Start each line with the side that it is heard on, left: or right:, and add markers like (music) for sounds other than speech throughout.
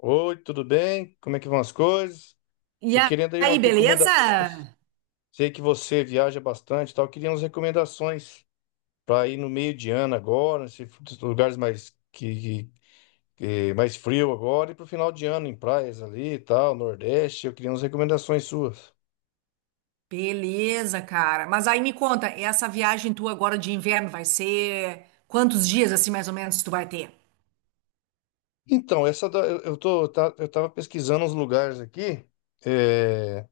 left: Oi, tudo bem? Como é que vão as coisas?
right: E
left: Tô querendo aí umas
right: aí,
left: recomendações.
right: beleza?
left: Sei que você viaja bastante, e tal. Eu queria umas recomendações para ir no meio de ano agora, nesses lugares mais que- mais frio agora e pro final de ano em praias ali, e tal, Nordeste. Eu queria umas recomendações suas.
right: Beleza, cara. Mas aí me conta, essa viagem tua agora de inverno vai ser quantos dias assim mais ou menos tu vai ter?
left: Então, essa da- eu tô tá- eu tava pesquisando uns lugares aqui é,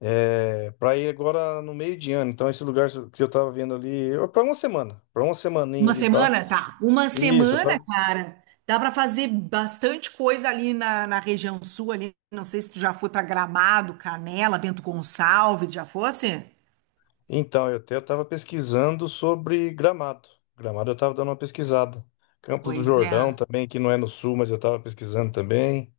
left: para ir agora no meio de ano. Então, esse lugar que eu tava vendo ali, para uma semana, para uma semaninha
right: Uma
left: ali, e tal.
right: semana? Tá. Uma
left: Isso,
right: semana, cara. Dá pra fazer bastante coisa ali na, na região sul ali. Não sei se tu já foi pra Gramado, Canela, Bento Gonçalves, já fosse?
left: então, eu até estava pesquisando sobre Gramado. Gramado eu estava dando uma pesquisada. Campos do
right: Pois é.
left: Jordão também, que não é no sul, mas eu estava pesquisando também.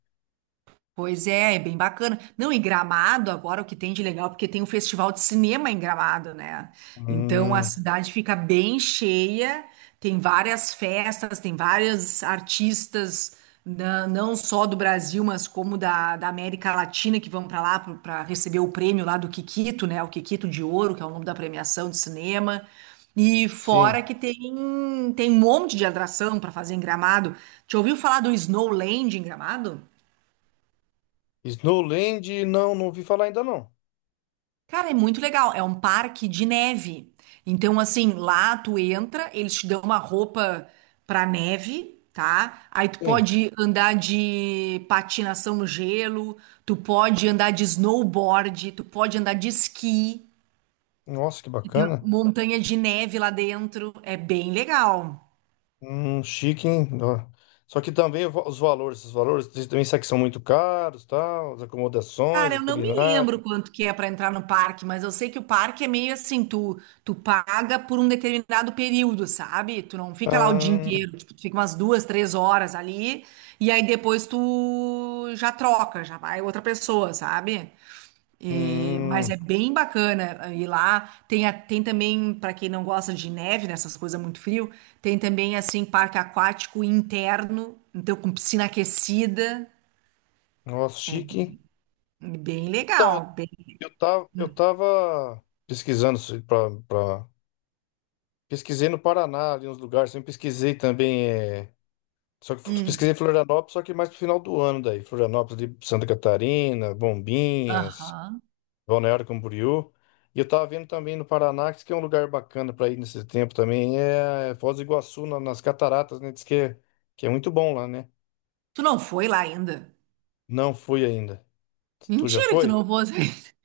right: Pois é, é bem bacana. Não, e Gramado agora o que tem de legal, porque tem o festival de cinema em Gramado, né? Então a
left: Hum,
right: cidade fica bem cheia, tem várias festas, tem vários artistas, não só do Brasil, mas como da, da América Latina, que vão para lá para receber o prêmio lá do Kikito, né? O Kikito de Ouro, que é o nome da premiação de cinema. E
left: sim.
right: fora que tem, tem um monte de atração para fazer em Gramado. Já ouviu falar do Snowland em Gramado?
left: Snowland, não, não ouvi falar ainda não.
right: Cara, é muito legal. É um parque de neve. Então, assim, lá tu entra, eles te dão uma roupa pra neve, tá? Aí tu
left: Sim.
right: pode andar de patinação no gelo, tu pode andar de snowboard, tu pode andar de esqui,
left: Nossa, que
right: que tem
left: bacana.
right: montanha de neve lá dentro. É bem legal.
left: Chique, hein? Ó. Só que também os valores vocês também sabem que são muito caros, tal, as acomodações,
right: Cara,
left: a
right: eu não me
left: culinária.
right: lembro quanto que é para entrar no parque, mas eu sei que o parque é meio assim, tu paga por um determinado período, sabe? Tu não fica lá o dia
left: Ah,
right: inteiro, tipo, tu fica umas duas, três horas ali, e aí depois tu já troca, já vai outra pessoa, sabe? Mas é
left: hum.
right: bem bacana ir lá. Tem, tem também, para quem não gosta de neve, nessas coisas muito frio, tem também assim parque aquático interno, então com piscina aquecida.
left: Nossa,
right: É
left: chique, hein?
right: bem, bem
left: Então,
right: legal.
left: Eu tava pesquisando para pesquisei no Paraná, ali uns lugares, também pesquisei também, é, só que
right: Hum.
left: pesquisei Florianópolis, só que mais pro final do ano daí, Florianópolis ali, Santa Catarina, Bombinhas,
right: Aham.
left: Balneário Camboriú. E eu tava vendo também no Paraná, que diz que é um lugar bacana para ir nesse tempo também, é Foz do Iguaçu, nas cataratas, né? Diz que é muito bom lá, né?
right: Tu não foi lá ainda?
left: Não fui ainda. Tu já
right: Mentira que tu
left: foi?
right: não foi. (laughs)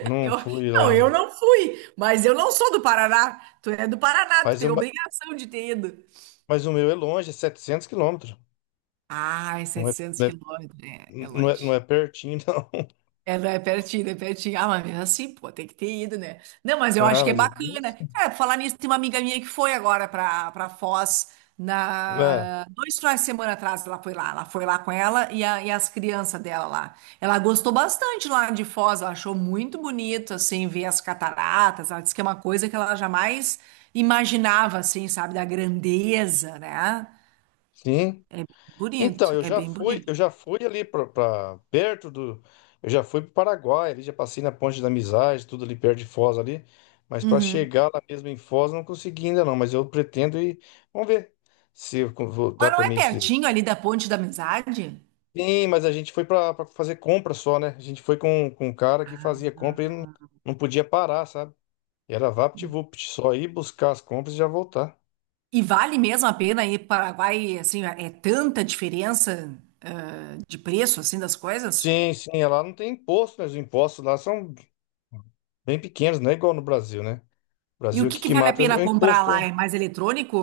left: Não
right: Eu,
left: fui lá
right: não, eu
left: ainda.
right: não fui, mas eu não sou do Paraná. Tu é do Paraná, tu
left: Mas,
right: tem
left: eu-
right: obrigação de ter ido.
left: mas o meu é longe, é 700 quilômetros.
right: Ah, é
left: Não é,
right: 700
left: não é
right: quilômetros, é, é
left: Não é, não
right: longe.
left: é pertinho, não. (laughs)
right: É, não, é pertinho, é pertinho. Ah, mas mesmo assim, pô, tem que ter ido, né? Não, mas eu
left: Ah,
right: acho que é
left: mas é, bem
right: bacana.
left: assim.
right: Cara, pra falar nisso, tem uma amiga minha que foi agora pra, pra Foz
left: É,
right: dois finais de semana atrás. Ela foi lá com ela e, e as crianças dela lá. Ela gostou bastante lá de Foz, ela achou muito bonito, assim, ver as cataratas. Ela disse que é uma coisa que ela jamais imaginava, assim, sabe, da grandeza, né?
left: sim.
right: É bonito,
left: Então, eu
right: é
left: já
right: bem
left: fui,
right: bonito.
left: eu já fui ali para perto do, eu já fui para o Paraguai, ali já passei na Ponte da Amizade, tudo ali perto de Foz ali, mas para
right: Uhum.
left: chegar lá mesmo em Foz não consegui ainda não, mas eu pretendo ir. Vamos ver. Se eu con- vou- dá
right: Mas não
left: para
right: é
left: mim se-
right: pertinho ali da Ponte da Amizade?
left: Sim, mas a gente foi para fazer compra só, né? A gente foi com um cara que fazia compra e não podia parar, sabe? Era VaptVupt, só ir buscar as compras e já voltar.
right: E vale mesmo a pena ir para o Paraguai, assim, é tanta diferença de preço, assim, das coisas?
left: Sim, sim, é lá não tem imposto, né? Os impostos lá são bem pequenos, não é igual no Brasil, né? No
right: E
left: Brasil,
right: o
left: o
right: que
left: que
right: que
left: que
right: vale a
left: mata é o
right: pena comprar
left: imposto,
right: lá?
left: né?
right: É mais eletrônico?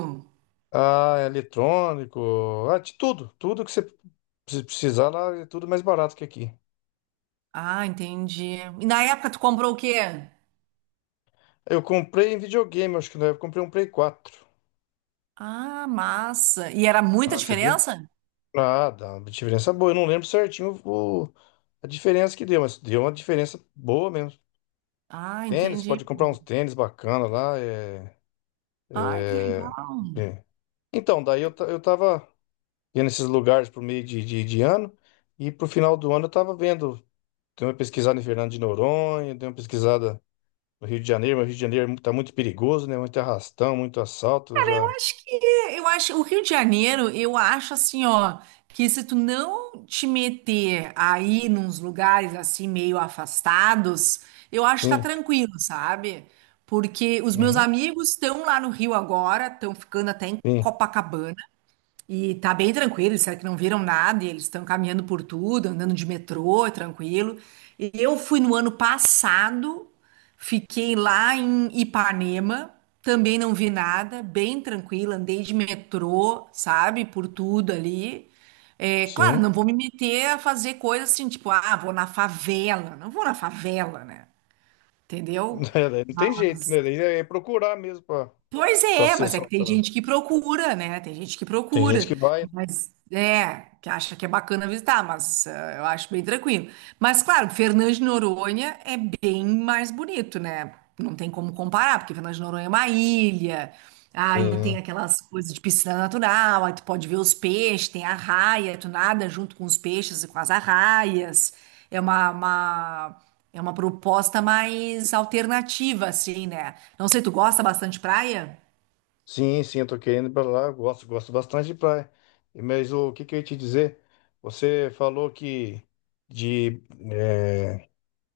left: Ah, é eletrônico, ah, de tudo. Tudo que você precisar lá é tudo mais barato que aqui.
right: Ah, entendi. E na época tu comprou o quê?
left: Eu comprei em videogame, acho que na época eu comprei um Play 4.
right: Ah, massa. E era
left: Ah,
right: muita
left: você bem.
right: diferença?
left: Ah, dá uma diferença boa. Eu não lembro certinho a diferença que deu, mas deu uma diferença boa mesmo.
right: Ah,
left: Tênis,
right: entendi.
left: pode comprar uns tênis bacana lá.
right: Ah, que
left: É...
right: legal.
left: é. Então, daí eu, ta- eu tava. Ia nesses lugares por meio de ano. E pro final do ano eu tava vendo, dei uma pesquisada em Fernando de Noronha, dei uma pesquisada no Rio de Janeiro, mas o Rio de Janeiro tá muito perigoso, né? Muito arrastão, muito assalto, eu já.
right: Acho que eu acho o Rio de Janeiro, eu acho assim, ó, que se tu não te meter aí nos lugares assim meio afastados, eu acho que tá
left: Sim,
right: tranquilo, sabe? Porque os meus
left: uhum,
right: amigos estão lá no Rio agora, estão ficando até em
left: sim,
right: Copacabana. E tá bem tranquilo, eles disseram que não viram nada, e eles estão caminhando por tudo, andando de metrô, é tranquilo. E eu fui no ano passado, fiquei lá em Ipanema, também não vi nada, bem tranquilo, andei de metrô, sabe, por tudo ali. É, claro,
left: sim.
right: não vou me meter a fazer coisas assim, tipo, ah, vou na favela, não vou na favela, né? Entendeu?
left: (laughs) Daí não tem jeito, né? Daí é procurar mesmo pra,
right: Pois
left: pra
right: é,
left: ser
right: mas é que tem
left: assaltado.
right: gente que procura, né? Tem gente que
left: Tem gente
right: procura,
left: que vai, né?
right: mas é, que acha que é bacana visitar, mas eu acho bem tranquilo. Mas claro, Fernando de Noronha é bem mais bonito, né? Não tem como comparar, porque Fernando de Noronha é uma ilha, ah, e tem
left: Sim,
right: aquelas coisas de piscina natural, aí tu pode ver os peixes, tem arraia, tu nada junto com os peixes e com as arraias. É uma, é uma proposta mais alternativa, assim, né? Não sei, tu gosta bastante de praia?
left: sim, sim, eu tô querendo ir pra lá, eu gosto, gosto bastante de praia. Mas o que que eu ia te dizer? Você falou que de, eh,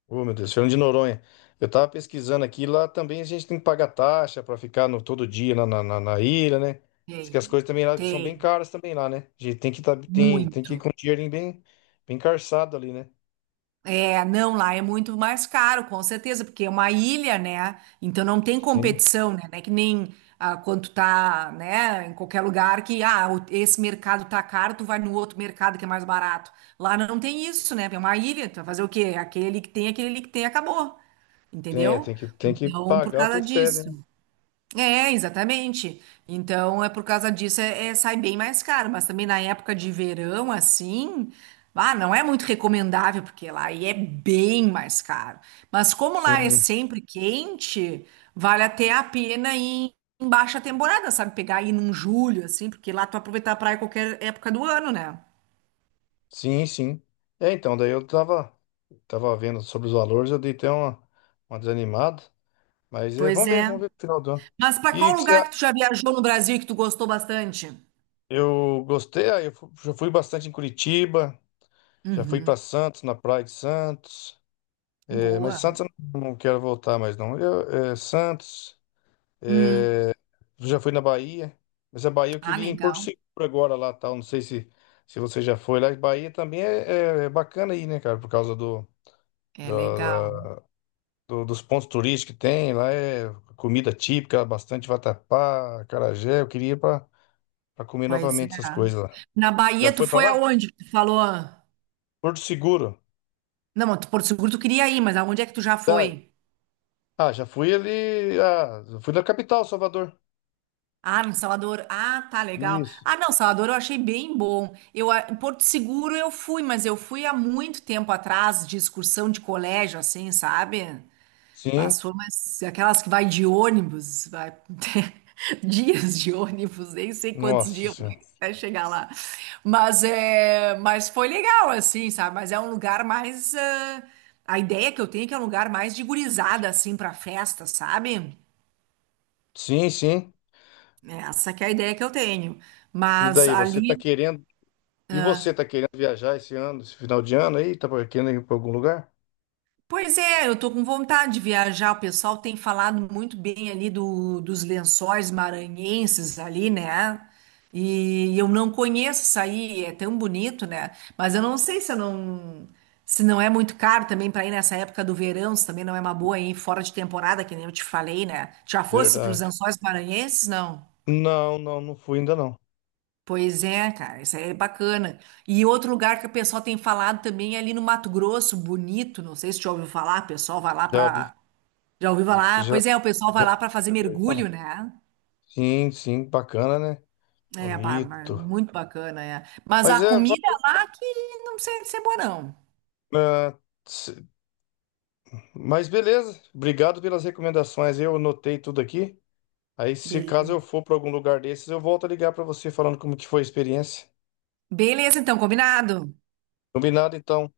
left: Ô, meu Deus, Fernando de Noronha. Eu tava pesquisando aqui, lá também a gente tem que pagar taxa para ficar no, todo dia na ilha, né? Diz
right: Tem,
left: que as coisas também lá são bem
right: tem,
left: caras também lá, né? A gente tem que ir
right: muito.
left: com o dinheirinho bem, bem carçado ali, né?
right: É, não, lá é muito mais caro, com certeza, porque é uma ilha, né? Então não tem
left: Sim,
right: competição, né? Não é que nem ah, quando tu tá, né, em qualquer lugar que, ah, esse mercado tá caro, tu vai no outro mercado que é mais barato. Lá não tem isso, né? É uma ilha, tu vai fazer o quê? Aquele que tem, aquele ali que tem, acabou.
left: tem, é,
right: Entendeu?
left: tem que, tem que
right: Então, por
left: pagar o que
right: causa
left: eles pedem, né?
right: disso. É, exatamente. Então, é por causa disso, é, sai bem mais caro. Mas também na época de verão, assim, ah, não é muito recomendável, porque lá aí é bem mais caro. Mas como lá é
left: Sim,
right: sempre quente, vale até a pena ir em baixa temporada, sabe? Pegar ir num julho, assim, porque lá tu aproveitar a praia qualquer época do ano, né?
left: sim, sim. É, então, daí eu tava vendo sobre os valores, eu dei até uma desanimada, mas é,
right: Pois
left: vamos
right: é.
left: ver no final do ano.
right: Mas para
left: E
right: qual
left: o que você,
right: lugar
left: a-
right: que tu já viajou no Brasil e que tu gostou bastante?
left: eu gostei, já fui bastante em Curitiba. Já fui para
right: Uhum.
left: Santos, na Praia de Santos. É, mas
right: Boa.
left: Santos eu não quero voltar mais, não. Eu, Santos.
right: Hum.
left: é, Já fui na Bahia. Mas a Bahia eu
right: Ah,
left: queria ir em Porto
right: legal.
left: Seguro agora lá, tal. Não sei se você já foi lá. Bahia também é bacana aí, né, cara? Por causa do,
right: É
left: da-
right: legal.
left: da- do- dos pontos turísticos que tem. Lá é comida típica, bastante vatapá, acarajé. Eu queria ir para comer
right: Pois é.
left: novamente essas coisas lá.
right: Na
left: Já
right: Bahia, tu
left: foi para
right: foi
left: lá?
right: aonde que tu falou?
left: Porto Seguro.
right: Não, mas tu- Porto Seguro tu queria ir, mas aonde é que tu já
left: Tá,
right: foi?
left: ah, já fui ali. Ah, já fui na capital, Salvador.
right: Ah, no Salvador. Ah, tá legal.
left: Isso.
right: Ah, não, Salvador eu achei bem bom. Eu, em Porto Seguro eu fui, mas eu fui há muito tempo atrás, de excursão de colégio, assim, sabe? As
left: Sim.
right: formas, aquelas que vai de ônibus, vai ter (laughs) dias de ônibus, nem sei quantos
left: Nossa
right: dias eu
left: Senhora.
right: fui até chegar lá. Mas é, mas foi legal assim, sabe? Mas é um lugar mais ah, a ideia que eu tenho é que é um lugar mais de gurizada assim para festa, sabe?
left: Sim, sim.
right: Essa que é a ideia que eu tenho.
left: E
right: Mas
left: daí, você tá
right: ali
left: querendo. E você tá querendo viajar esse ano, esse final de ano aí? Tá querendo ir pra algum lugar?
right: pois é, eu tô com vontade de viajar. O pessoal tem falado muito bem ali do, dos lençóis maranhenses ali, né? E eu não conheço isso aí, é tão bonito, né? Mas eu não sei se eu não se não é muito caro também para ir nessa época do verão, se também não é uma boa ir fora de temporada, que nem eu te falei, né? Já fosse para os
left: Verdade.
right: lençóis maranhenses, não?
left: Não, não, não fui ainda não.
right: Pois é, cara, isso aí é bacana. E outro lugar que o pessoal tem falado também é ali no Mato Grosso, bonito, não sei se já ouviu falar, o pessoal vai lá
left: Já vi.
right: para já ouvi falar?
left: Já,
right: Pois é, o pessoal vai
left: já...
right: lá para fazer
left: fala.
right: mergulho, né?
left: Sim, sim, bacana, né?
right: É, pá, mas
left: Bonito.
right: muito bacana, é. Mas
left: Mas
right: a
left: é. va-
right: comida lá que não sei se é boa, não.
left: ah, se- Mas beleza. Obrigado pelas recomendações. Eu anotei tudo aqui. Aí, se
right: Beleza.
left: caso eu for para algum lugar desses, eu volto a ligar para você falando como que foi a experiência.
right: Beleza, então, combinado.
left: Combinado, então.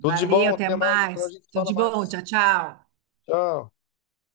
left: Tudo de bom,
right: até
left: até mais. Outra hora a
right: mais.
left: gente
right: Tudo
left: fala
right: de bom, tchau,
left: mais.
right: tchau.
left: Tchau.